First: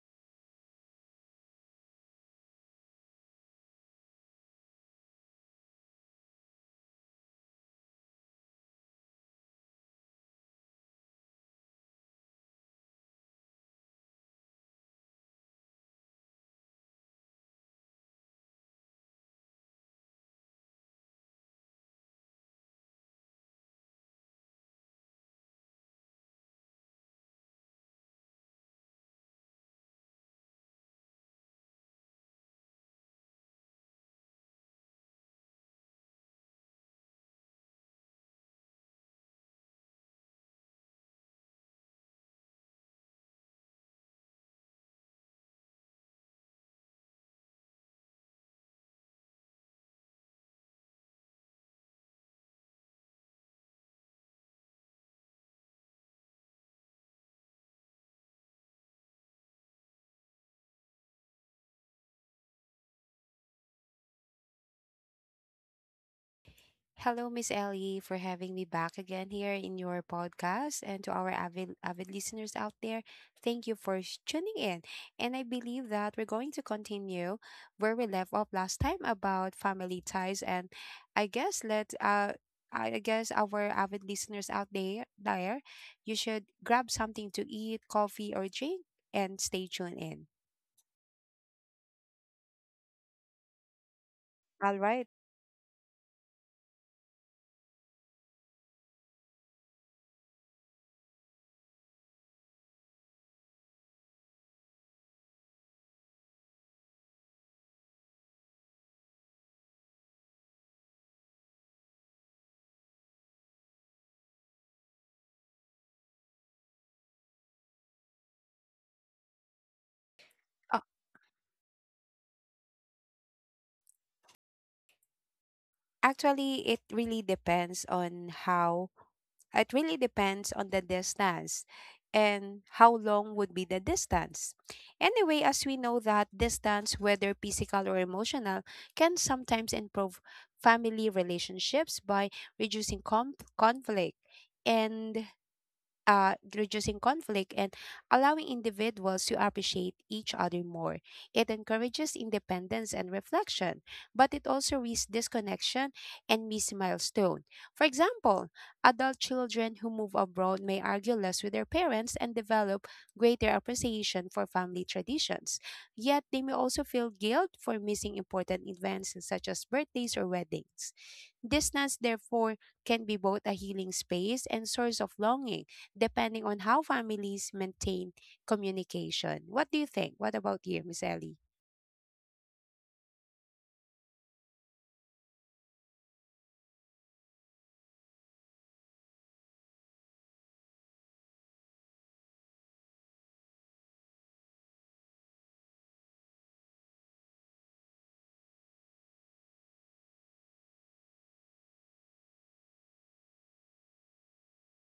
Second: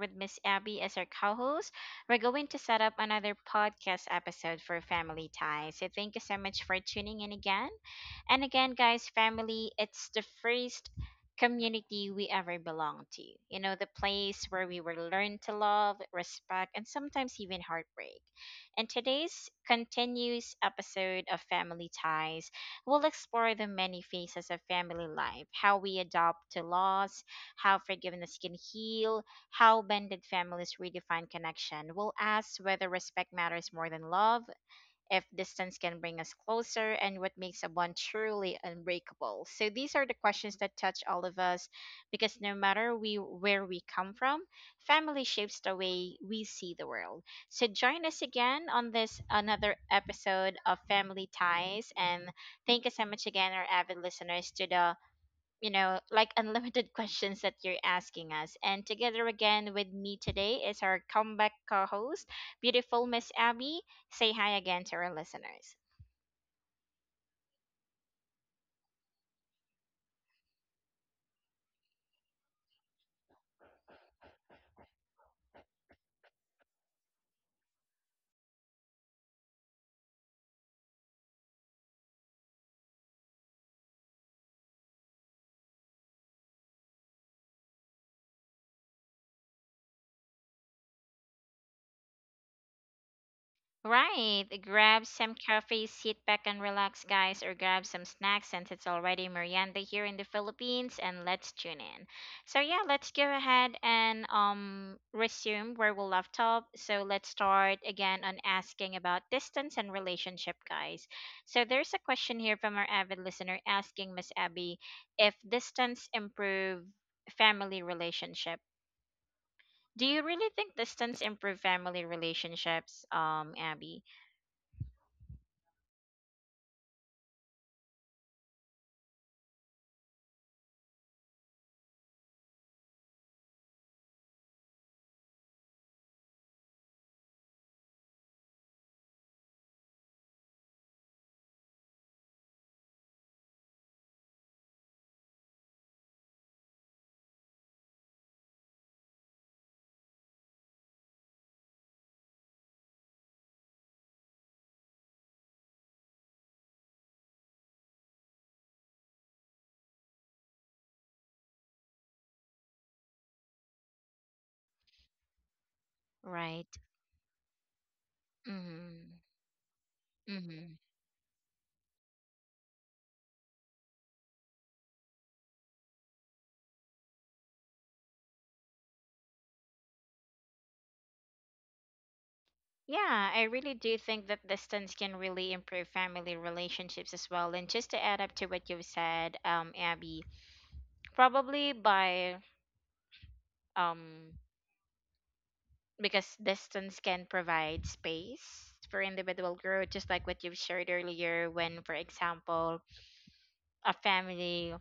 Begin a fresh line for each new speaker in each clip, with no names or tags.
with Miss Abby as our co host, we're going to set up another podcast episode for Family Ties. So, thank you so much for tuning in again. And again, guys, family, it's the first community we ever belonged to. You know, the place where we were learned to love, respect, and sometimes even heartbreak. In today's continuous episode of Family Ties, we'll explore the many phases of family life, how we adopt to loss, how forgiveness can heal, how blended families redefine connection. We'll ask whether respect matters more than love, if distance can bring us closer, and what makes a bond truly unbreakable. So these are the questions that touch all of us because no matter we where we come from, family shapes the way we see the world. So join us again on this another episode of Family Ties and thank you so much again our avid listeners to the you know, like unlimited questions that you're asking us. And together again with me today is our comeback co host, beautiful Miss Abby. Say hi again to our listeners.
Hello, Miss Ellie, for having me back again here in your podcast. And to our avid, avid listeners out there, thank you for tuning in. And I believe that we're going to continue where we left off last time about family ties. And I guess let I guess our avid listeners out there, you should grab something to eat, coffee or drink, and stay tuned in.
Right.
All right.
Grab some coffee, sit back and relax, guys, or grab some snacks since it's already merienda here in the Philippines, and let's tune in. So yeah, let's go ahead and resume where we left off. So let's start again on asking about distance and relationship, guys. So there's a question here from our avid listener asking Miss Abby if distance improve family relationship. Do you really think
Uh,
distance improve family relationships, Abby?
Actually, it really depends on the distance and how long would be the distance. Anyway, as we know that distance, whether physical or emotional, can sometimes improve family relationships by reducing conflict and reducing conflict and allowing individuals to appreciate each other more. It encourages independence and reflection, but it also risks disconnection and missed milestone. For example, adult children who move abroad may argue less with their parents and develop greater appreciation for family traditions. Yet they may
Right.
also feel guilt for missing important
Mm-hmm.
events such as birthdays or
Mm-hmm.
weddings. Distance, therefore, can be both a healing space and source of longing depending on how families maintain communication. What do you think? What about you, Miss Ellie?
Yeah, I really do think that distance can really improve family relationships as well. And just to add up to what you've said, Abby, probably by um because distance can provide space for individual growth, just like what you've shared earlier, when, for example, a family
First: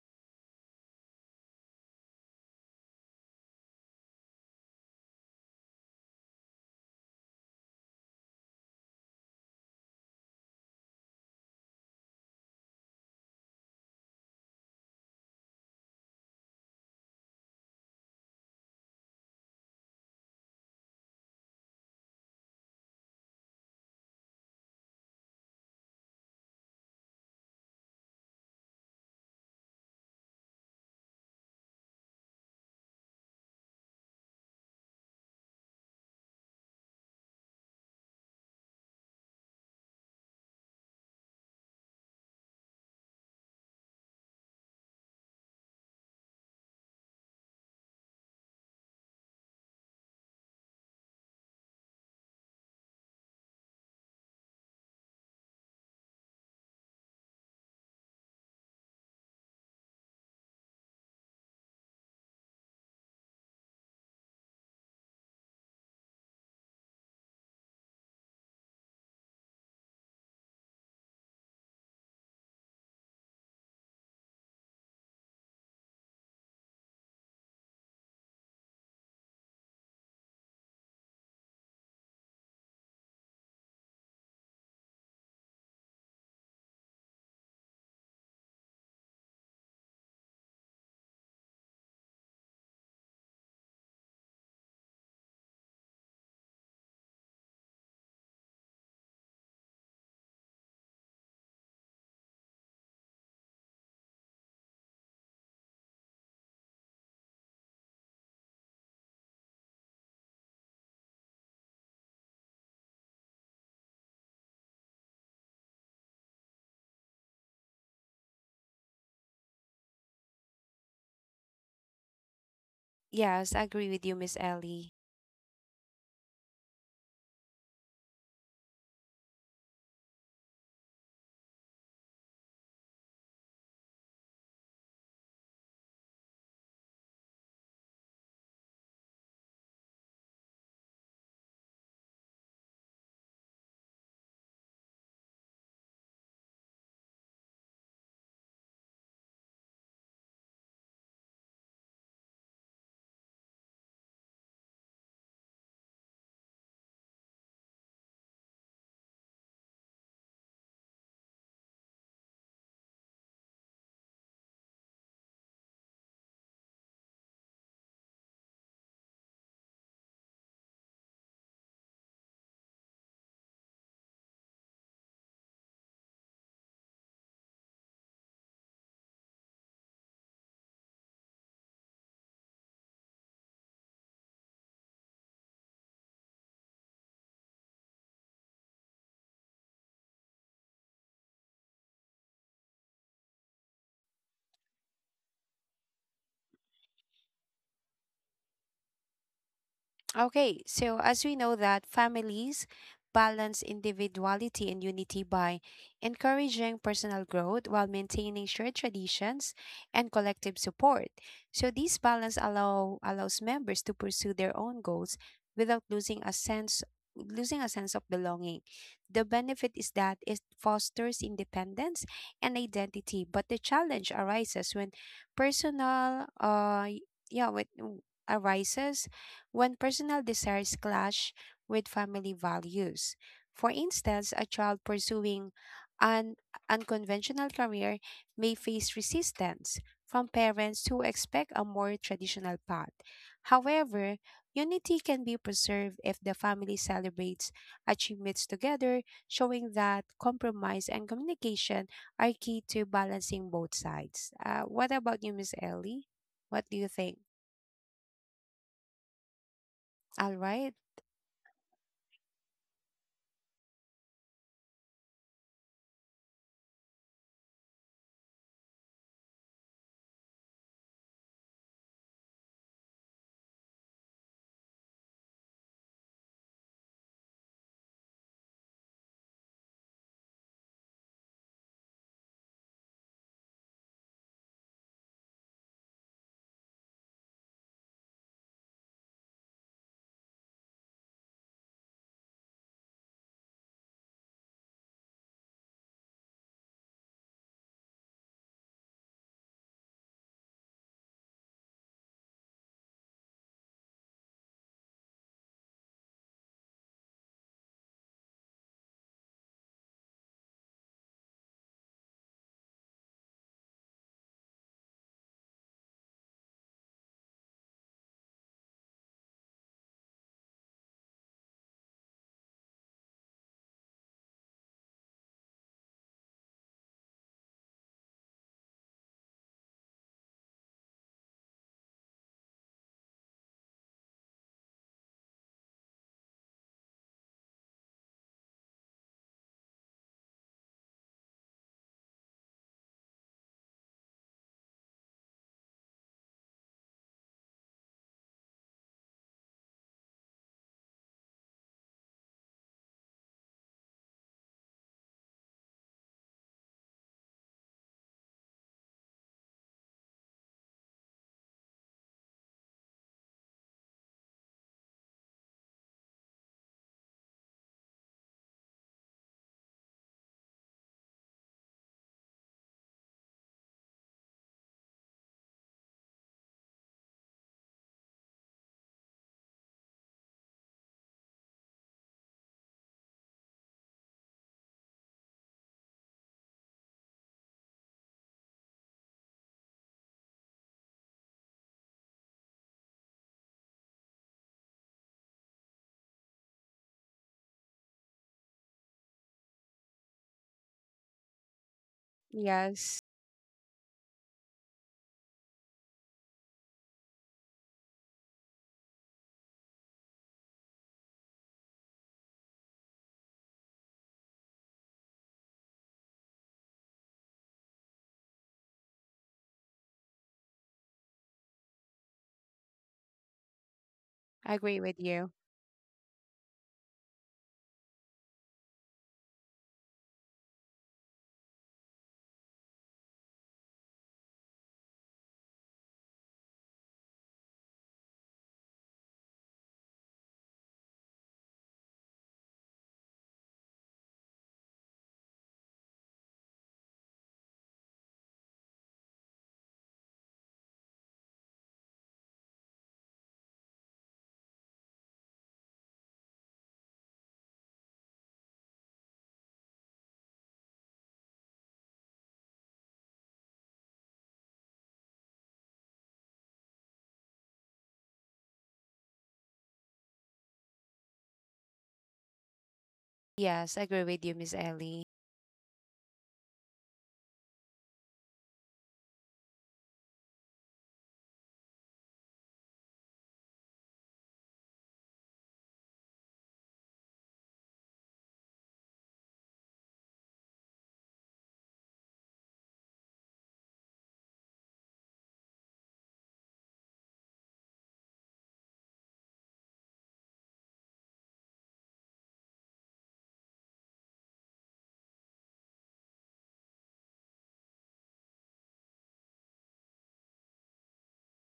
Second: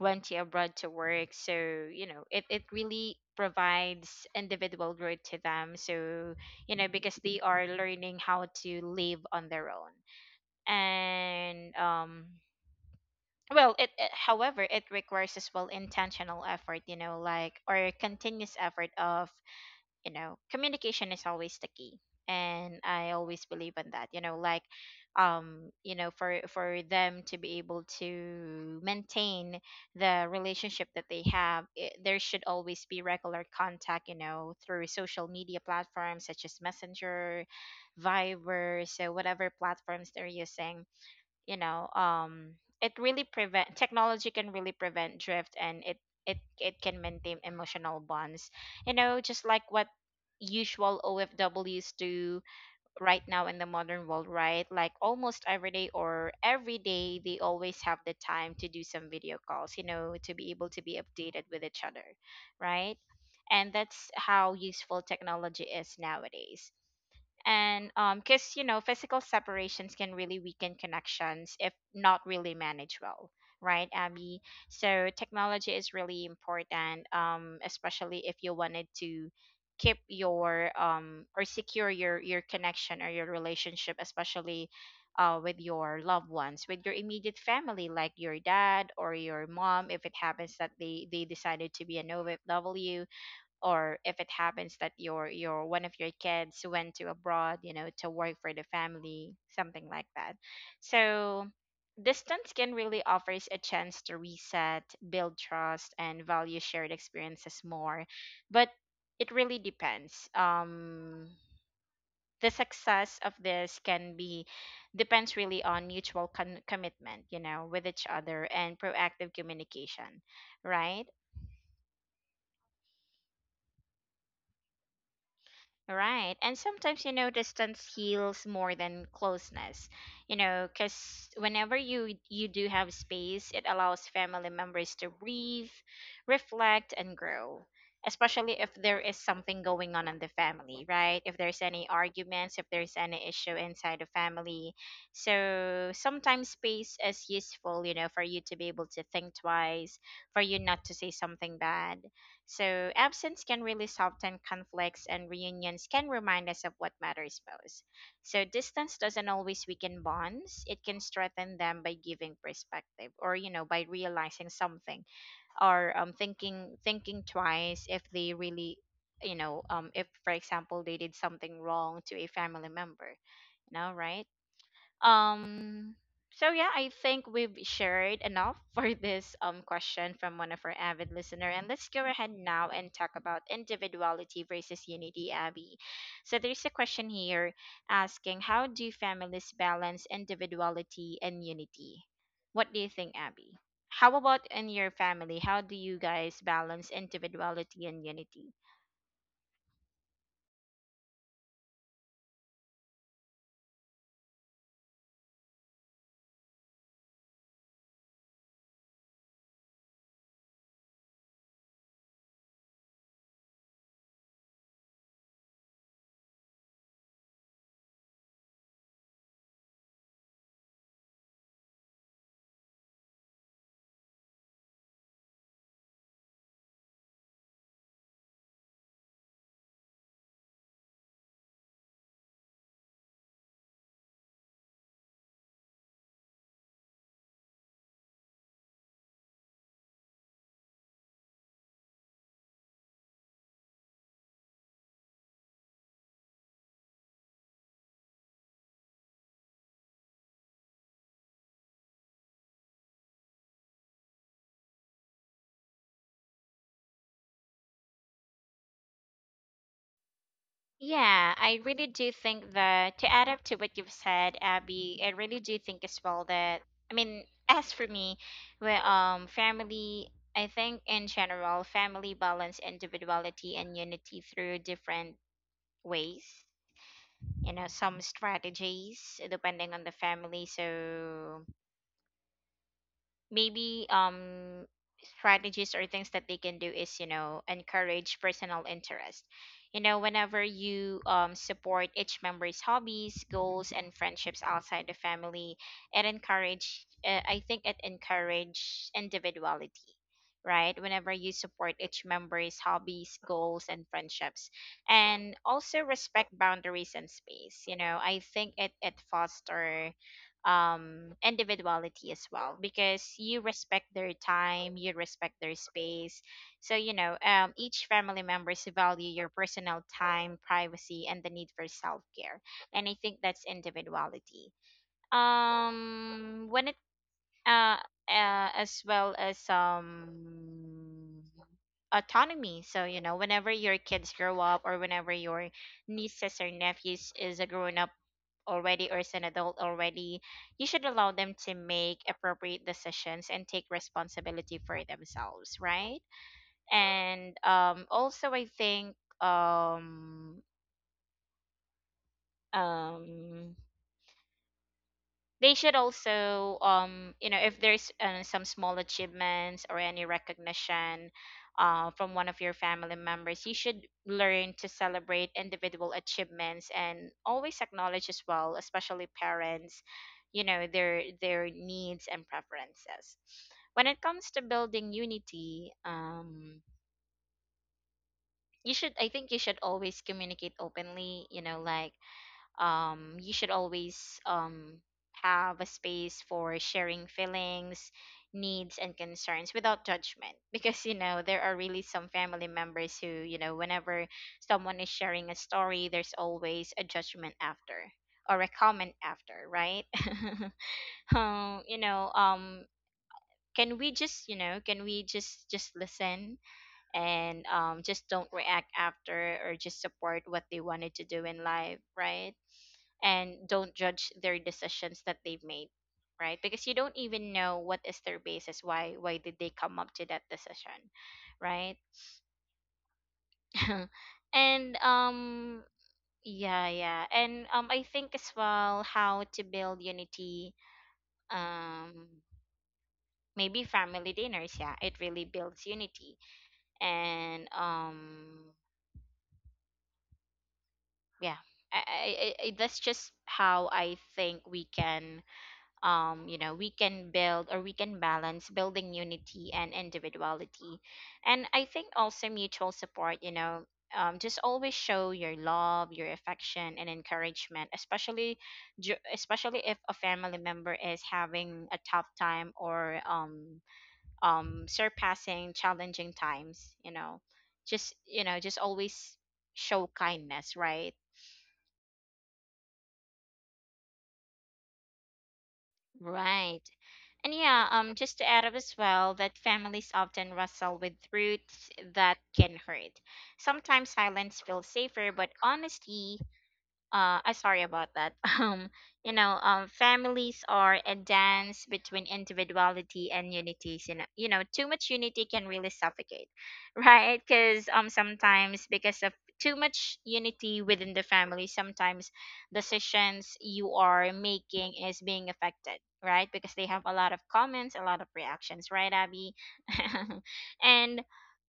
went to abroad to work. So, you know, it really provides individual growth to them. So, you know, because they are learning how to live on their own. And well, it however, it requires as well intentional effort, you know, like or continuous effort of you know communication is always the key, and I always believe in that, you know, like you know, for them to be able to maintain the relationship that they have it, there should always be regular contact, you know, through social media platforms such as messenger, viber, so whatever platforms they're using, you know, it really prevent technology can really prevent drift, and it can maintain emotional bonds, you know, just like what usual OFWs do right now in the modern world, right? Like almost every day or every day, they always have the time to do some video calls, you know, to be able to be updated with each other. Right. And that's how useful technology is nowadays. And because, you know, physical separations can really weaken connections if not really managed well, right, Abby? So technology is really important, especially if you wanted to keep your or secure your connection or your relationship, especially with your loved ones, with your immediate family, like your dad or your mom, if it happens that they decided to be an OFW, or if it happens that your one of your kids went to abroad, you know, to work for the family, something like that. So distance can really offers a chance to reset, build trust, and value shared experiences more. But it really depends, the success of this can be depends really on mutual commitment, you know, with each other and proactive communication, right?
Yes, I agree with you, Miss Ellie.
Right. And sometimes, you know, distance heals more than closeness, you know, because whenever you do have space, it allows family members to breathe, reflect, and grow. Especially if there is something going on in the family, right? If there's any arguments, if there's any issue inside the family. So sometimes space is useful, you know, for you to be able to think twice, for you not to say something bad, so, absence can really soften conflicts, and reunions can remind us of what matters most. So, distance doesn't always weaken bonds, it can strengthen them by giving perspective or, you know, by realizing something or thinking twice if they really, you know, if, for example, they did something wrong to a family member, you know, right? Um, so yeah, I think we've shared enough for this question from one of our avid listener, and let's go ahead now and talk about individuality versus unity, Abby. So there's a question here asking, how do families balance individuality and unity? What do you think, Abby? How about in your family? How do you guys balance individuality and unity?
Okay, so as we know that families balance individuality and unity by encouraging personal growth while maintaining shared traditions and collective support. So this balance allows members to pursue their own goals without losing a sense of belonging. The benefit is that it fosters independence and identity, but the challenge arises when personal yeah, when arises when personal desires clash with family values. For instance, a child pursuing an unconventional career may face resistance from parents who expect a more traditional path. However, unity can be preserved if the family celebrates achievements together, showing that compromise and communication are key to balancing both sides. What about you, Miss Ellie? What do you think? All right.
Yeah, I really do think that to add up to what you've said, Abby, I really do think as well that I mean, as for me, where family, I think in general, family balance individuality and unity through different ways. You know, some strategies depending on the family. So maybe strategies or things that they can do is, you know, encourage personal interest, you know, whenever you support each member's hobbies, goals, and friendships outside the family, it encourage I think it encourage individuality, right? Whenever you support each member's hobbies, goals, and friendships, and also respect boundaries and space. You know, I think it foster individuality as well, because you respect their time, you respect their space. So, you know, each family members value your personal time, privacy, and the need for self-care, and I think that's individuality. When it uh, as well as autonomy. So, you know, whenever your kids grow up or whenever your nieces or nephews is a grown up already or is an adult already, you should allow them to make appropriate decisions and take responsibility for themselves, right? And also I think um um they should also you know, if there's some small achievements or any recognition from one of your family members, you should learn to celebrate individual achievements and always acknowledge as well, especially parents, you know, their needs and preferences. When it comes to building unity, you should, I think you should always communicate openly, you know, like you should always have a space for sharing feelings, needs, and concerns without judgment. Because, you know, there are really some family members who, you know, whenever someone is sharing a story, there's always a judgment after or a comment after, right? You know,
Yes.
can we just, you know, can we just listen and just don't react after or just support what they wanted to do in life, right? And don't judge their decisions that they've made, right? Because you don't even know what is their basis, why did they come up to that decision, right?
I
And
agree with you.
yeah, yeah, and I think as well how to build unity, um maybe family dinners, yeah, it really builds unity. And yeah, that's just how I think we can you know, we can build or we can balance building unity and individuality. And I think also mutual support, you know, just always show your love, your affection, and encouragement, especially especially if a family member is having a tough time or surpassing challenging times, you know, just, you know, just always show kindness, right?
Yes, I agree with you, Miss Ellie.
Right. And yeah, just to add up as well, that families often wrestle with truths that can hurt. Sometimes silence feels safer, but honesty I sorry about that. Um, you know, families are a dance between individuality and unity. You know, too much unity can really suffocate, right? Because sometimes because of too much unity within the family, sometimes decisions you are making is being affected, right? Because they have a lot of comments, a lot of reactions, right, Abby? And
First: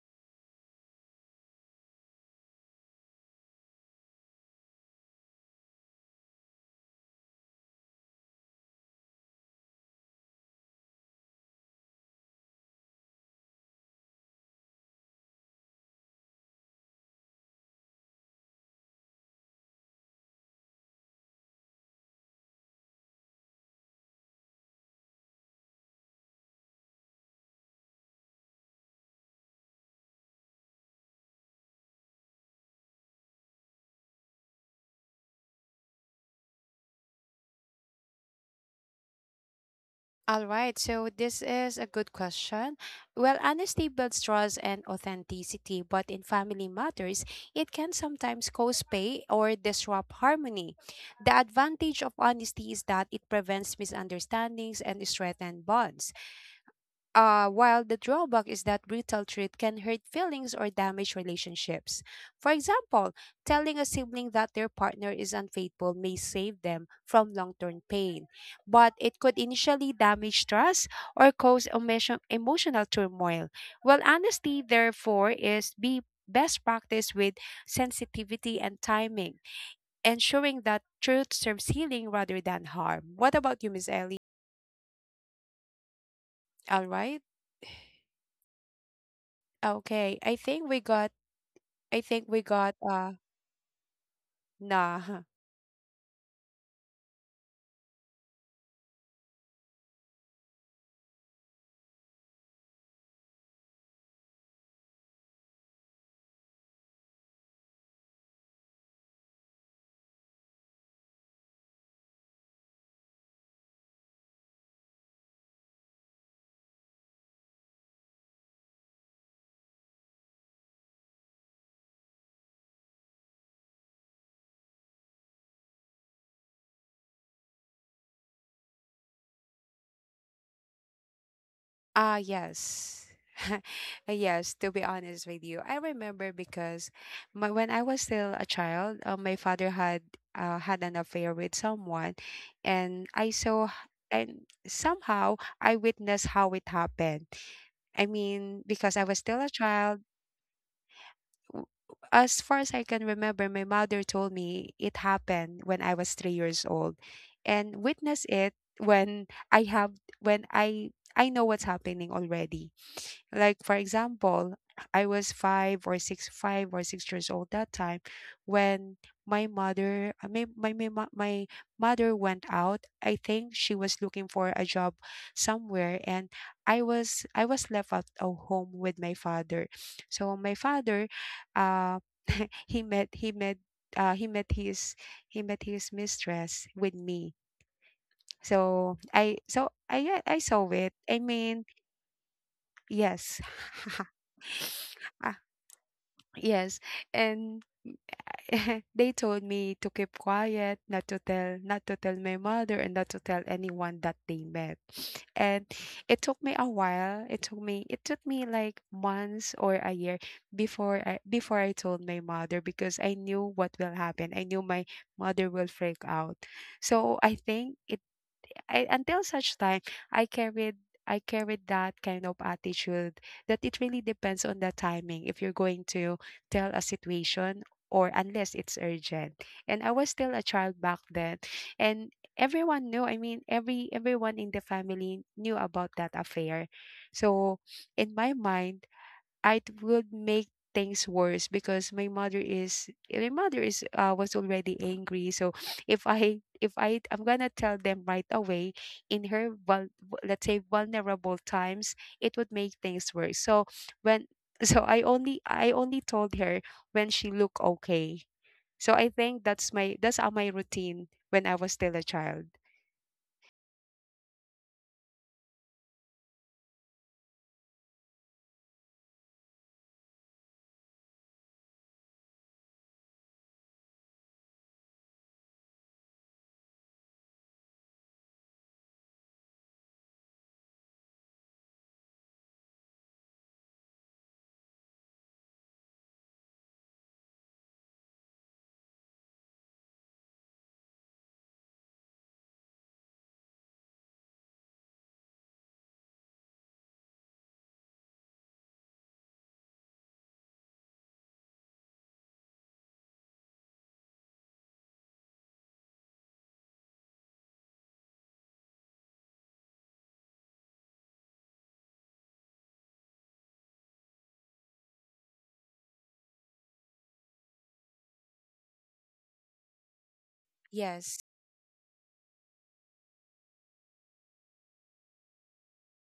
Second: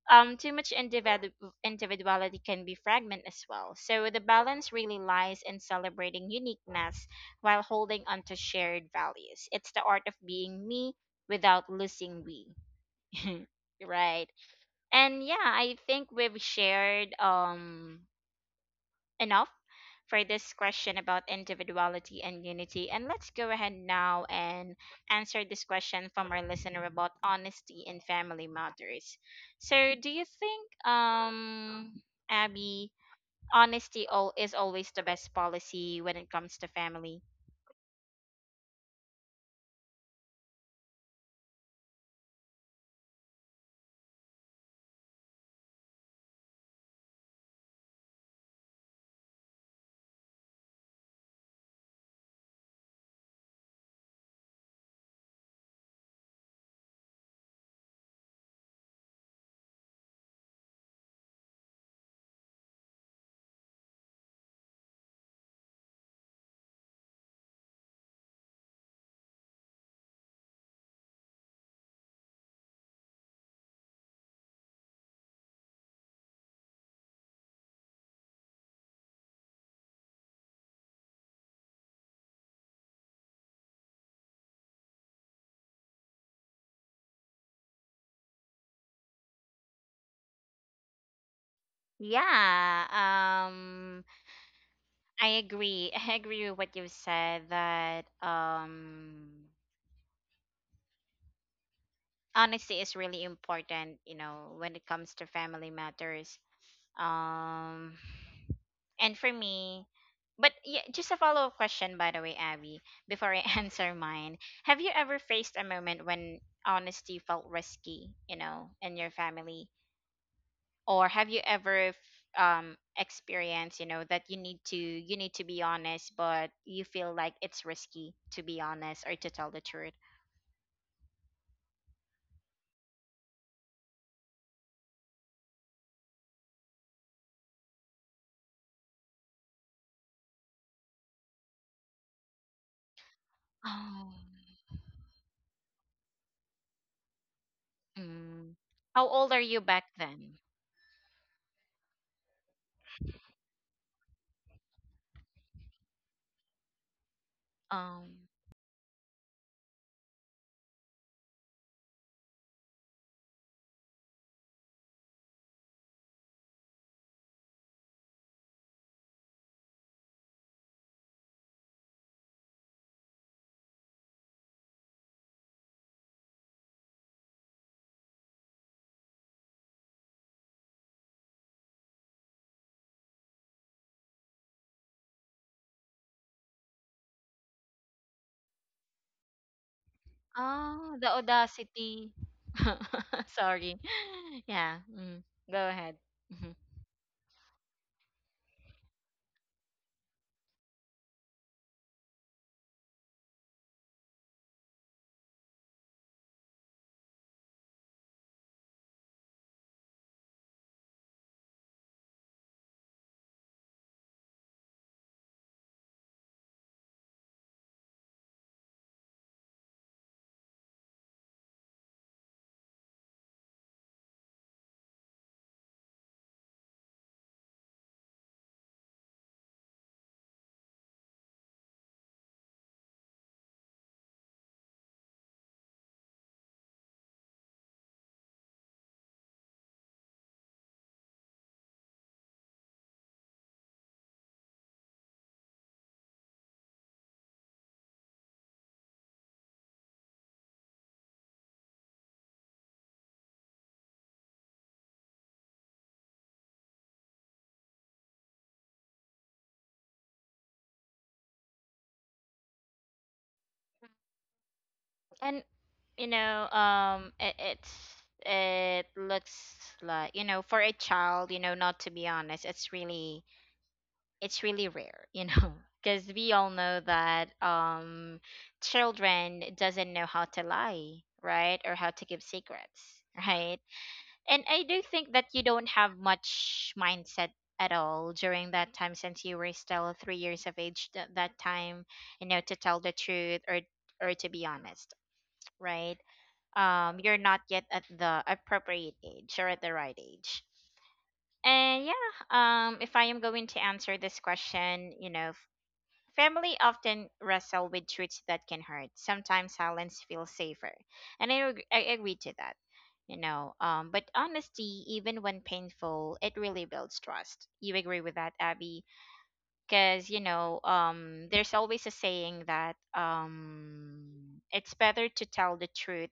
too much individuality can be fragment as well. So the balance really lies in celebrating uniqueness while holding onto shared values. It's the art of being me without losing we. Right. And yeah, I think we've shared enough for this question about individuality and unity. And let's go ahead now and answer this question from our listener about honesty in family matters. So, do you think, Abby, honesty all is always the best policy when it comes to family?
All right, so this is a good question. Well, honesty builds trust and authenticity, but in family matters, it can sometimes cause pay or disrupt harmony. The advantage of honesty is that it prevents misunderstandings and strengthens bonds. While the drawback is that brutal truth can hurt feelings or damage relationships. For example, telling a sibling that their partner is unfaithful may save them from long term pain, but it could initially damage trust or cause emotional turmoil. Well, honesty, therefore, is be best practice with sensitivity and timing, ensuring that truth serves healing rather than harm. What about you, Miss Ellie? All right. Okay, I think we got
Yeah,
nah.
I agree. I agree with what you said that honesty is really important, you know, when it comes to family matters. Um, and for me, but yeah, just a follow up question, by the way, Abby, before I answer mine. Have you ever faced a moment when honesty felt risky, you know, in your family? Or have you ever experienced, you know, that you need to be honest, but you feel like it's risky to be honest or to tell the truth?
Ah, yes. Yes, to be honest with you. I remember because when I was still a child, my father had an affair with someone, and I saw,
Oh,
and somehow I witnessed how it happened. I
mm.
mean, because I
How
was
old
still
are
a
you back
child,
then?
w- as far as I can remember, my mother told me it happened when I was 3 years old, and
Um,
witness it when I have when I know what's happening already. Like for example, I was 5 or 6 years old that time when my mother, my my my, mo- my mother went out. I think she was looking for a job somewhere, and I was left at a home with my father. So my father, uh, he met he met uh, he met his he met his mistress with me. So I saw it.
Oh, the
I mean,
audacity.
yes.
Sorry. Yeah. Mm,
Ah,
go ahead. Mhm.
yes. And they told me to keep quiet, not to tell my mother and not to tell anyone that they met. And it took me a while. It took me like months or a year before I told my mother because I knew what will happen. I knew my mother will freak out. So I think it I, Until such time, I carried I carried that kind of attitude that it really depends on the timing if you're going to tell a situation, or unless it's urgent. And I was still a child back then, and everyone knew. I mean, everyone in the family knew about that affair. So in my mind it would make things worse because my mother is was already angry. So if I'm gonna tell them right away in let's say vulnerable times, it would make things worse. So when I only told her when she looked okay. So I think that's my routine when I was still a child.
And you know, it looks like, you know, for a child, you know, not to be honest, it's really rare, you know, because we all know that children doesn't know how to lie, right, or how to give secrets, right? And I do think that you don't have much mindset at all during that time since you were still 3 years of age at that time, you know, to tell the truth or to be honest, right? You're not yet at the appropriate age or at the right age. And yeah, if I am going to answer this question, you know, family often wrestle with truths that can hurt. Sometimes silence feels safer, and I agree to that. You know, but honesty, even when painful, it really builds trust. You agree with that, Abby? Because you know,
Yes.
there's always a saying that it's better to tell the truth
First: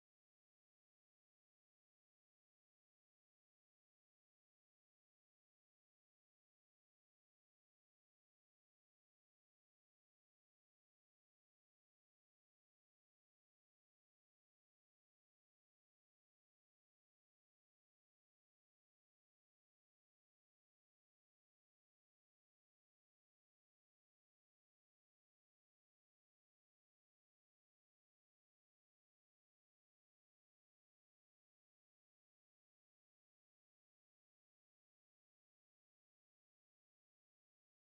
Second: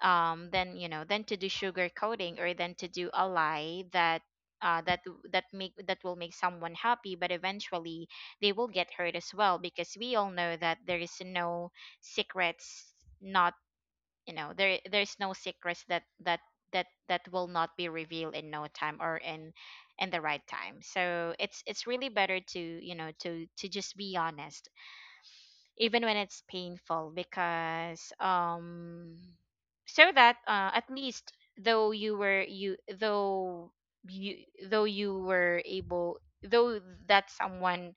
than, you know, than to do sugar coating or than to do a lie that uh, that that make that will make someone happy, but eventually they will get hurt as well, because we all know that there is no secrets. Not, you know, there's no secrets that will not be revealed in no time or in the right time. So it's really better to, you know, to just be honest even when it's painful. Because so that at least you though you were able, though that someone,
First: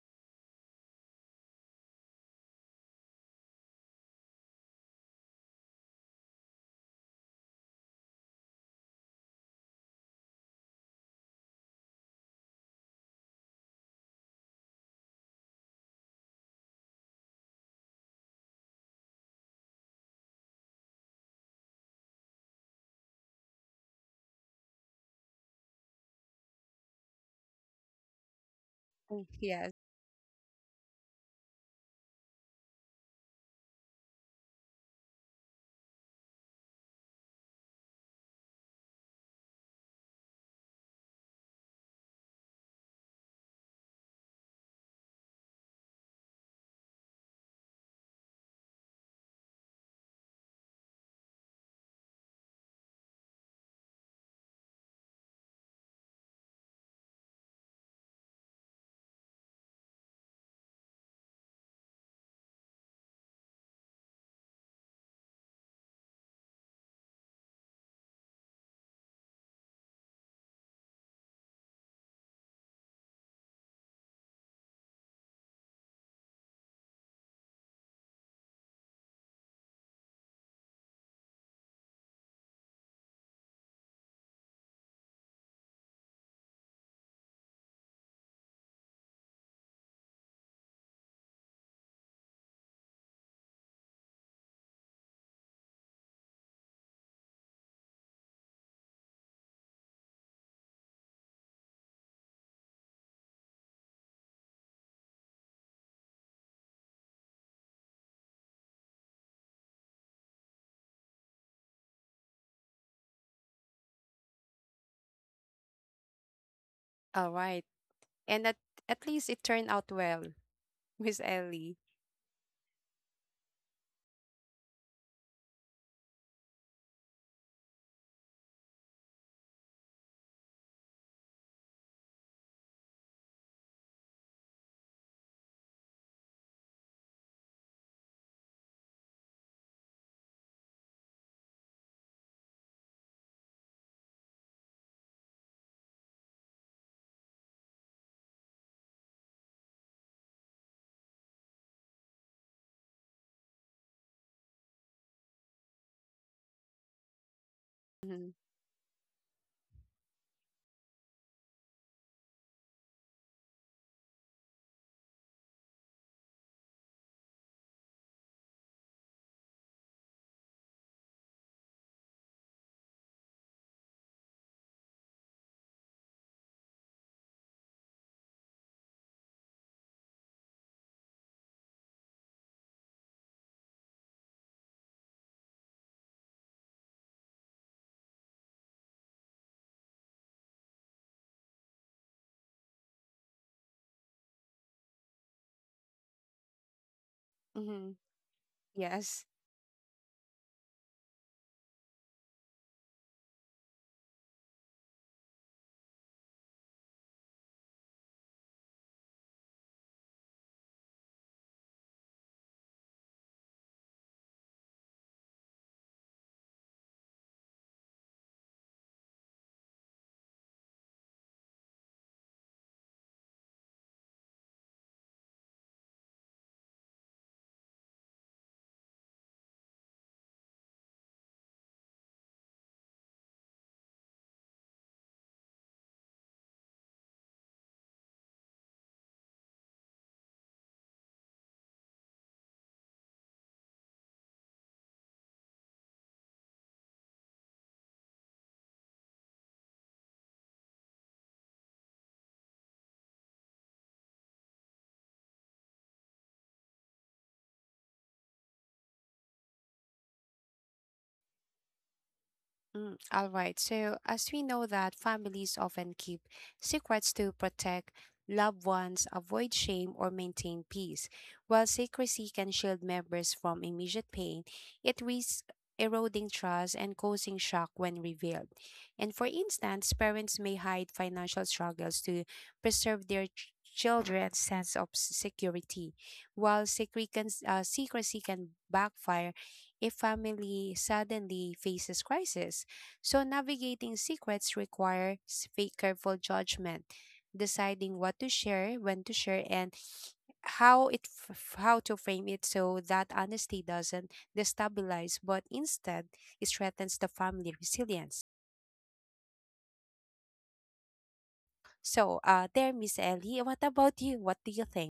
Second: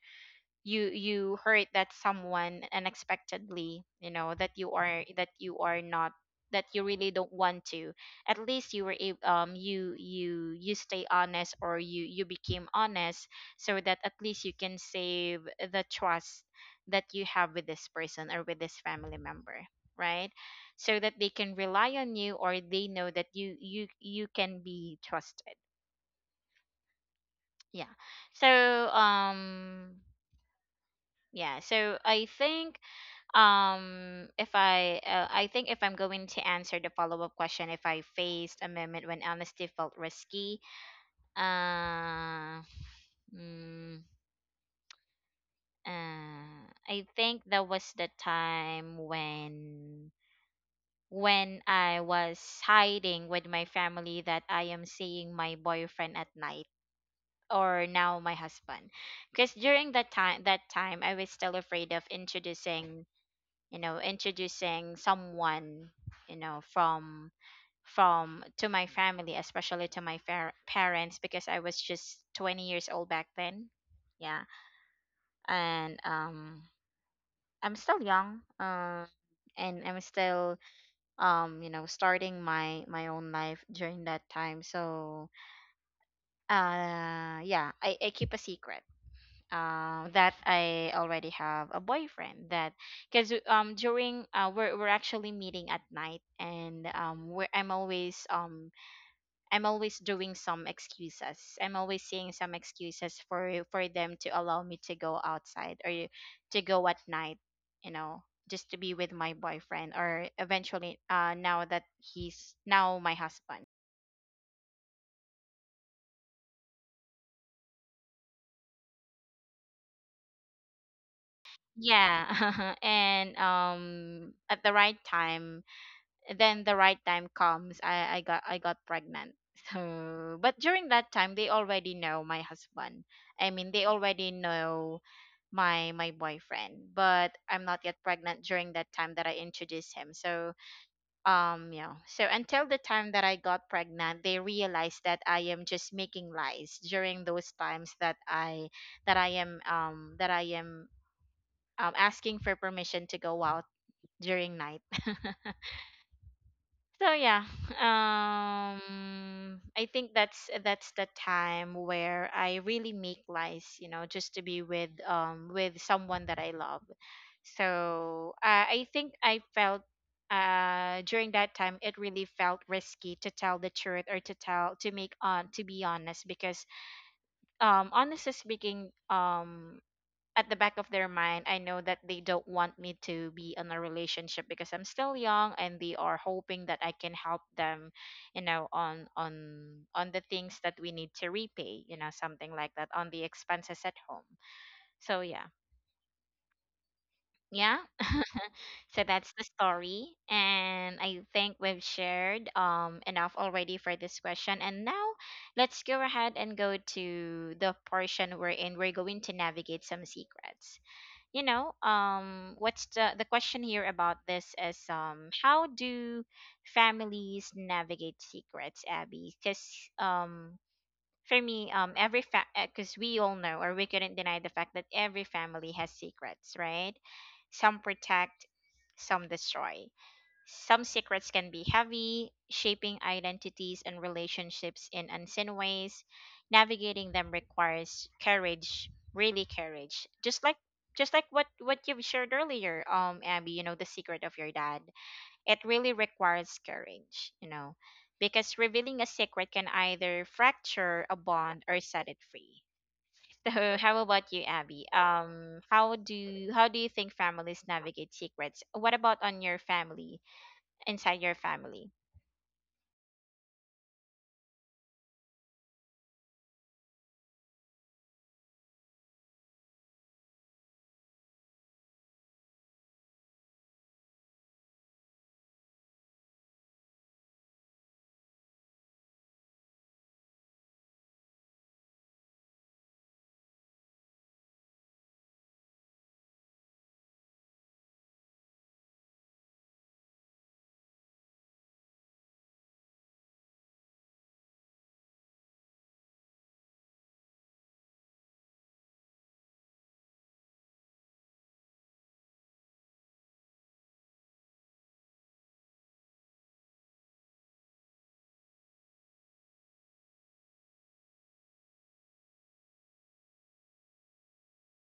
you hurt that someone unexpectedly, you know, that you are, that you are not, that you really don't want to. At least you were able, you you stay honest or you became honest, so that at least you can save the trust that you have with this person or with this family member, right? So that they can rely on you or they know that you you can be trusted. Yeah. So
Mm, yes.
um, yeah, so I think if I think if I'm going to answer the follow-up question, if I faced a moment when honesty felt risky, uh, mm, I think that was the time when I was hiding with my family that I am seeing my boyfriend at night, or now my husband. Because during that time, I was still afraid of introducing, you know, introducing someone, you know, from to my family, especially to my parents, because I was just 20 years old back then. Yeah. And I'm still young, um, and I'm still, um, you know, starting my own life during that time. So yeah, I keep a secret that I already have a boyfriend. That Because during we're actually meeting at night, and I'm always doing some excuses, I'm always seeing some excuses for them to allow me to go outside or to go at night, you know, just to be with my boyfriend, or eventually uh, now that he's now my husband.
All right. And at least it turned out well, Miss Ellie.
Yeah, and at the right time, then the right time comes, I got pregnant. So, but during that time, they already know my husband, I mean, they already know my boyfriend, but I'm not yet pregnant during that time that I introduced him. So um, yeah, so until the time that I got pregnant, they realized that I am just making lies during those times that I am asking for permission to go out during night. So yeah,
Mhm.
um, I think that's the time where I really make lies, you know, just to be with someone that I love. So I think I felt uh, during that time, it really felt risky to tell the truth or to tell to make on to be honest. Because um, honestly speaking, um, at the back of their mind, I know that they don't want me to be in a relationship because I'm still young, and they are hoping that I can help them, you know, on on the things that we need to repay, you know, something like that, on the expenses at home. So yeah. Yeah.
Mhm.
So
Yes.
that's the story, and I think we've shared enough already for this question, and now let's go ahead and go to the portion we're in. We're going to navigate some secrets. You know, what's the question here about this is, um, how do families navigate secrets, Abby? Because um, for me, um, because we all know, or we couldn't deny the fact that every family has secrets, right? Some protect, some destroy. Some secrets can be heavy, shaping identities and relationships in unseen ways. Navigating them requires courage, really courage. Just like what you've shared earlier, Abby, you know, the secret of your dad. It really requires courage, you know, because revealing a secret can either fracture a bond or set it free. So, how about you, Abby? How do, how do you think families navigate secrets? What about on your family? Inside your family.
Mm, all right. So, as we know that families often keep secrets to protect loved ones, avoid shame, or maintain peace. While secrecy can shield members from immediate pain, it risks eroding trust and causing shock when revealed. And for instance, parents may hide financial struggles to preserve their children's sense of security, while secrecy can backfire if family suddenly faces crisis. So navigating secrets requires careful judgment, deciding what to share, when to share, and how to frame it so that honesty doesn't destabilize but instead it strengthens the family resilience. So there Miss Ellie, what about you? What do you think?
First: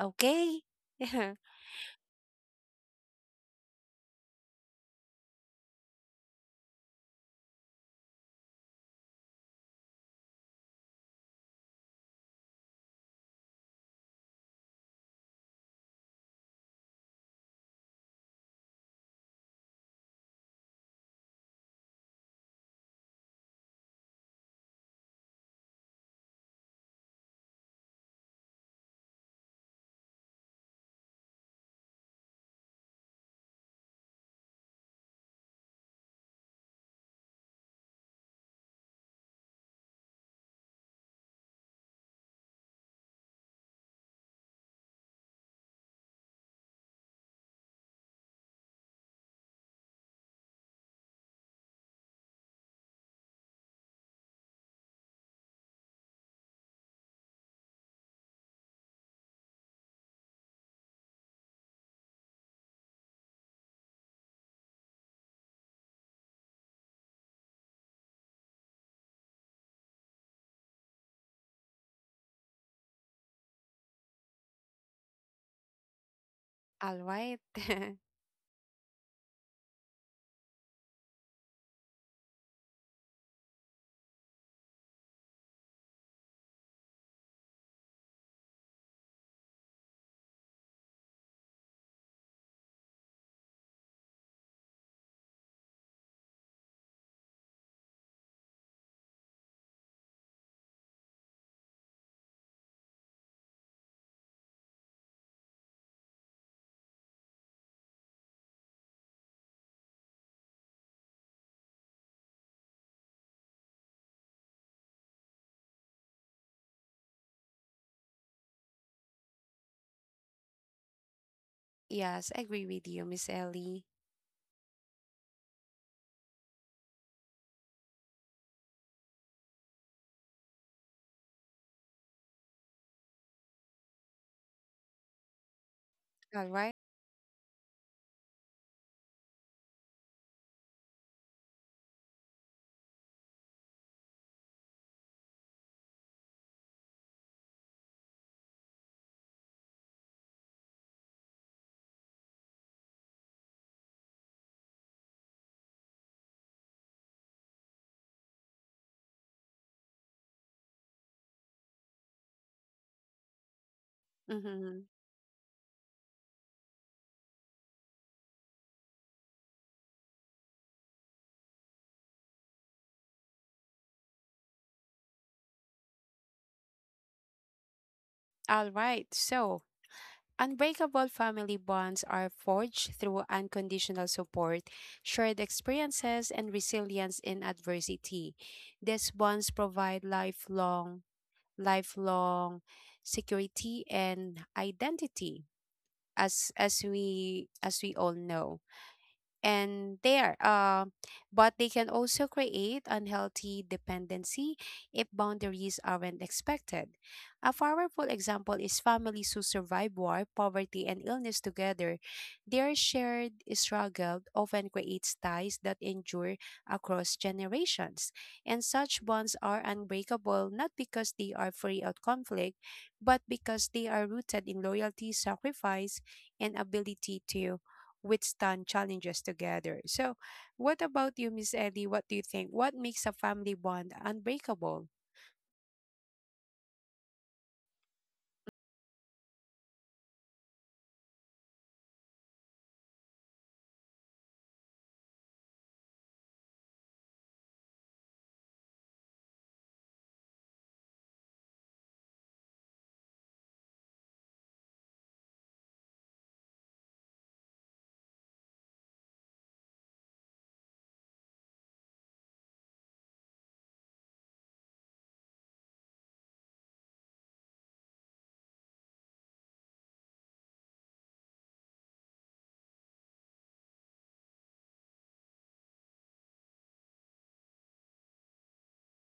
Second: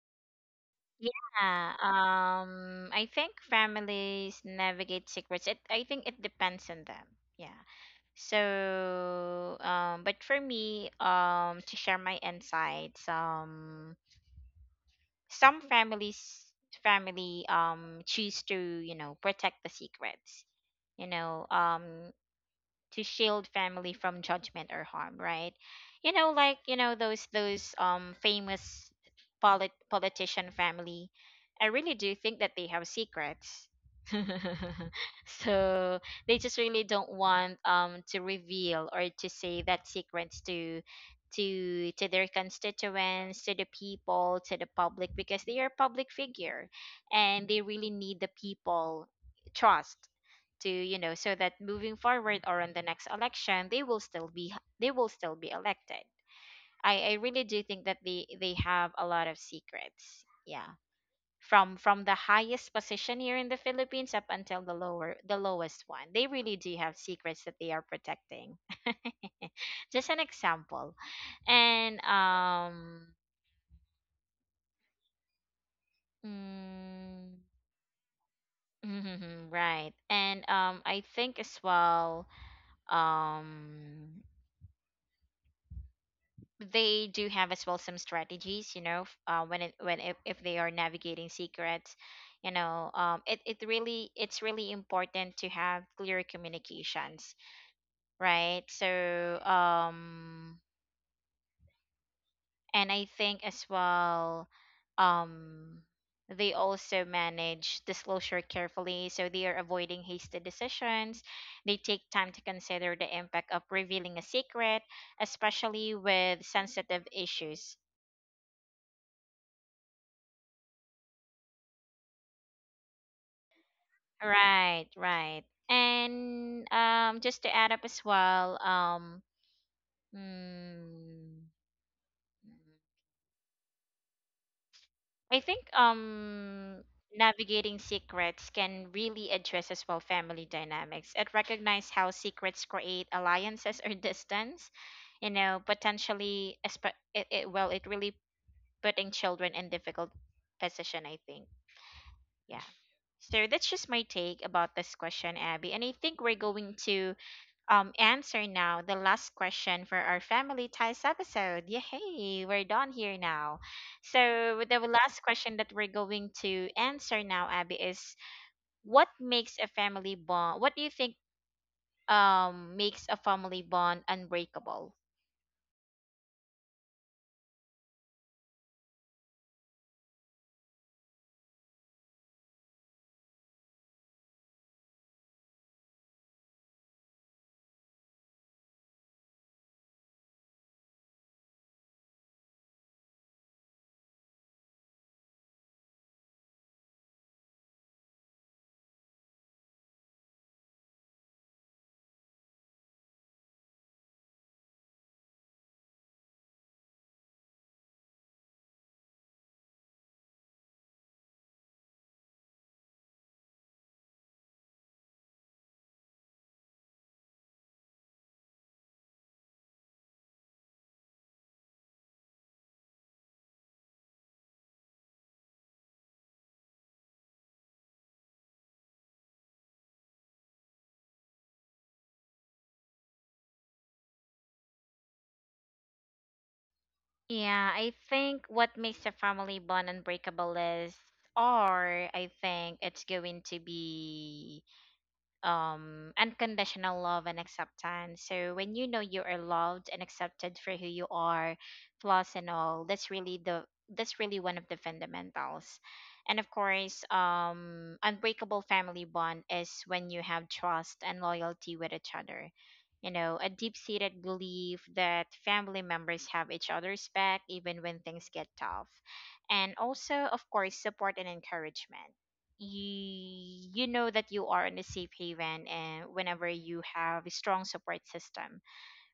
Okay.
Yeah, I think families navigate secrets. I think it depends on them. Yeah. So, but for me, to share my insights, some families, family, choose to, you know, protect the secrets. You know, to shield family from judgment or harm, right? You know, like, you know, those um, famous politician family. I really do think that they have secrets. So they just really don't want um, to reveal or to say that secrets to to their constituents, to the people, to the public, because they are public figure, and they really need the people trust, to, you know, so that moving forward or on the next election, they will still be, they will still be elected. I really do think that they have a lot of secrets. Yeah. From the highest position here in the Philippines up until the lower the lowest one, they really do have secrets that they are protecting. Just an example. And um,
All
mm,
right.
right. And um, I think as well, um, they do have as well some strategies, you know, when it, when if they are navigating secrets, you know, um, it really, it's really important to have clear communications, right? So um, and I think as well um, they also manage disclosure carefully, so they are avoiding hasty decisions. They take time to consider the impact of revealing a secret, especially with sensitive issues.
Yes, I agree with you, Miss Ellie.
Right, right. And um, just to add up as well, um, mm, I think
All right.
um, navigating secrets can really address as well family dynamics. It recognizes how secrets create alliances or distance, you know, potentially it, well, it really putting children in difficult position, I think. Yeah. So that's just my take about this question, Abby. And I think we're going to answer now the last question for our family ties episode. Yay, we're done here now. So
Mm-hmm.
the last question that we're going to answer now, Abby, is what makes a family bond? What do you think um, makes a family bond unbreakable?
All right. So unbreakable family bonds are forged through unconditional support, shared experiences, and resilience in adversity. These bonds provide lifelong security and identity, as we all know. And there But they can also create unhealthy dependency if boundaries aren't expected. A powerful example is families who survive war, poverty, and illness together. Their shared struggle often creates ties that endure across generations, and such bonds are unbreakable not because they are free of conflict, but because they are rooted in loyalty, sacrifice, and ability to withstand challenges together. So, what about you, Miss Ellie? What do you think? What makes a family bond unbreakable?
Yeah, I think what makes a family bond unbreakable is, or I think it's going to be um, unconditional love and acceptance. So when you know you are loved and accepted for who you are, flaws and all, that's really the that's really one of the fundamentals. And of course, um, unbreakable family bond is when you have trust and loyalty with each other, you know, a deep-seated belief that family members have each other's back, even when things get tough. And also, of course, support and encouragement. You know that you are in a safe haven, and whenever you have a strong support system,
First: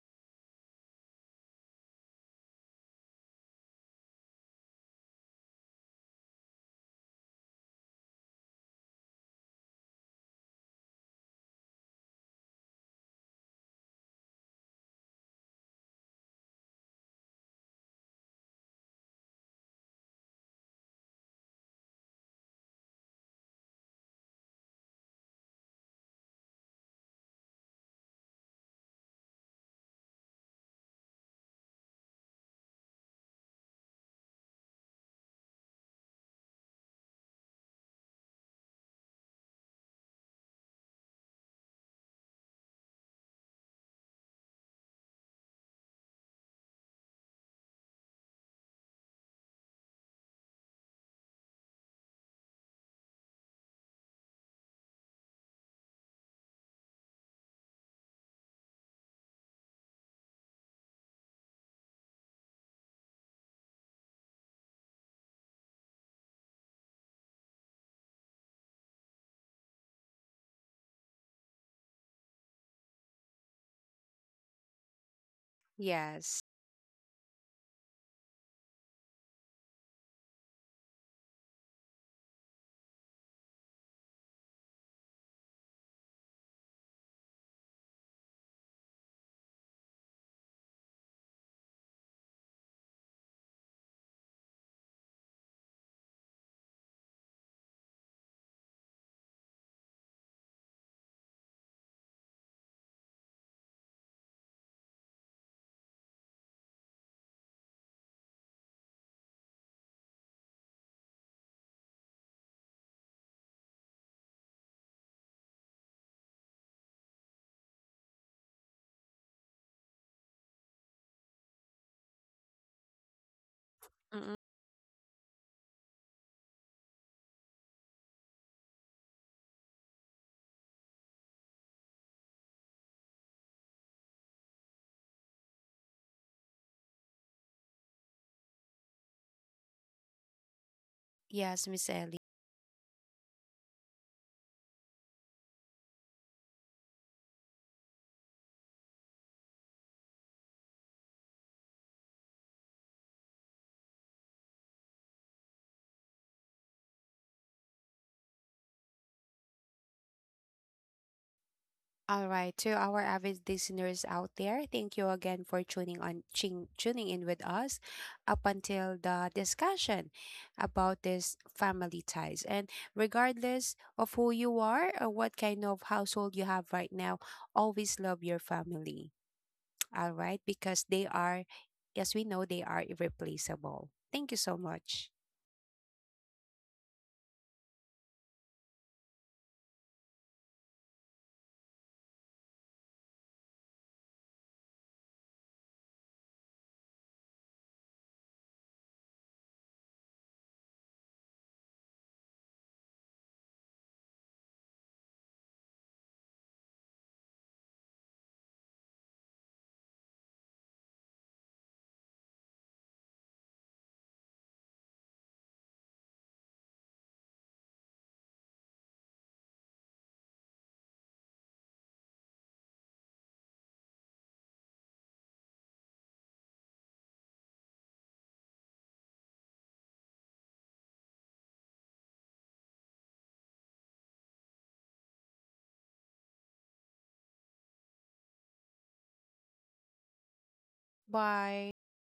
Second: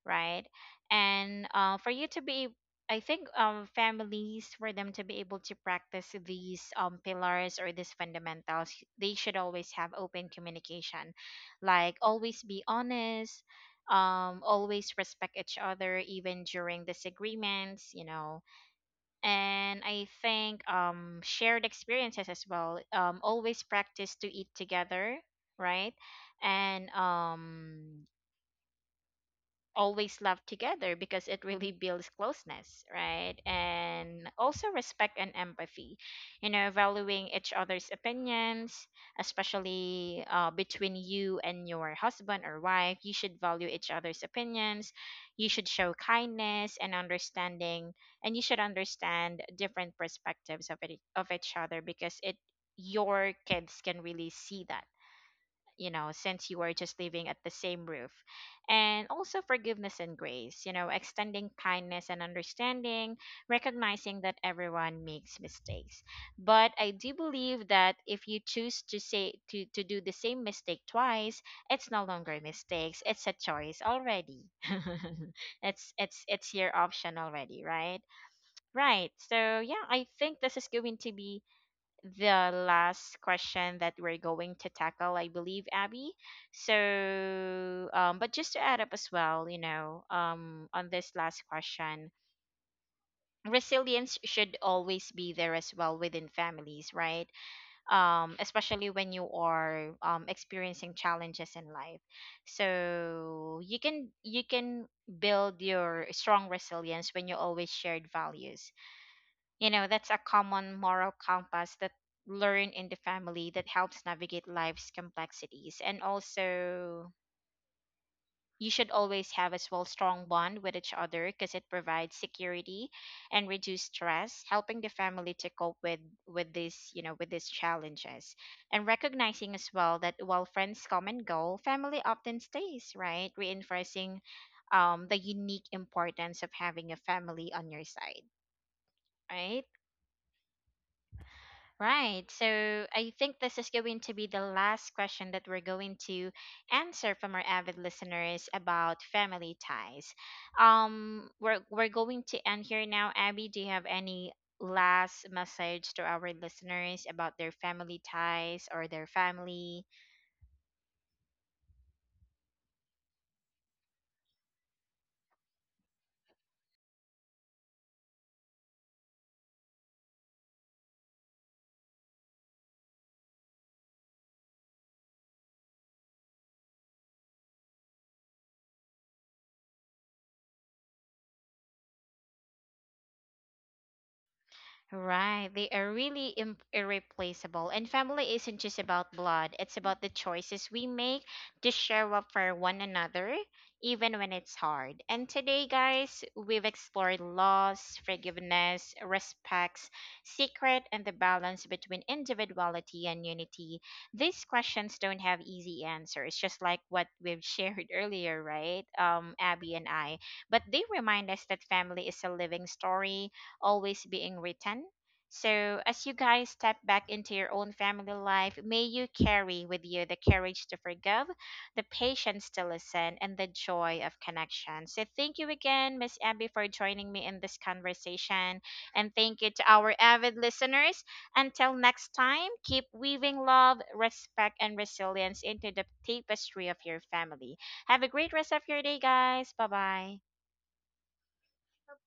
right? And for you to be, I think families, for them to be able to practice these pillars or these fundamentals, they should always have open communication, like always be honest, always respect each other even during disagreements, you know. And I think um, shared experiences as well. Always practice to eat together, right? And um, always laugh together, because it really builds closeness, right? And also respect and empathy, you know, valuing each other's opinions, especially between you and your husband or wife. You should value each other's opinions. You should show kindness and understanding, and you should understand different perspectives of it, of each other, because it your kids can really see that, you know, since you are just living at the same roof. And also forgiveness and grace, you know, extending kindness and understanding, recognizing that everyone makes mistakes. But I do believe that if you choose to do the same mistake twice, it's no longer mistakes. It's a choice already. it's it's
Yes.
it's your option already, right? Right. So yeah, I think this is going to be the last question that we're going to tackle, I believe, Abby. So, but just to add up as well, you know, on this last question, resilience should always be there as well within families, right? Especially when you are experiencing challenges in life. So you can build your strong resilience when you always shared values, you know, that's a common moral compass that learn in the family that helps navigate life's complexities. And also, you should always have as well strong bond with each other, because it provides security and reduce
Mm-mm.
stress, helping the family to cope with these, you know, with these challenges. And recognizing as well that while friends come and go, family often stays, right? Reinforcing the unique importance of having a family on your side, right?
Yes, Miss Ellie.
Right. So I think this is going to be the last question that we're going to answer from our avid listeners about family ties. We're going to end here now. Abby, do you have any last message to our listeners about their family ties or their family?
All right, to our avid listeners out there, thank you again for tuning in with us up until the discussion about this family ties. And regardless of who you are or what kind of household you have right now, always love your family. All right, because they are, as we know, they are irreplaceable. Thank you so much.
Right. They are really irreplaceable. And family isn't just about blood, it's about the choices we make to show up for one another, even when it's hard. And today, guys, we've explored loss, forgiveness, respects, secret, and the balance between individuality and unity. These questions don't have easy answers, just like what we've shared earlier, right? Abby and I. But they remind us that family is a living story, always being written. So, as you guys step back into your own family life, may you carry with you the courage to forgive, the patience to listen, and the joy of connection. So, thank you again, Miss Abby, for joining me in this conversation. And thank you to our avid listeners. Until next time, keep weaving love, respect, and resilience into the tapestry of your family. Have a great rest of your day, guys. Bye bye.
Bye.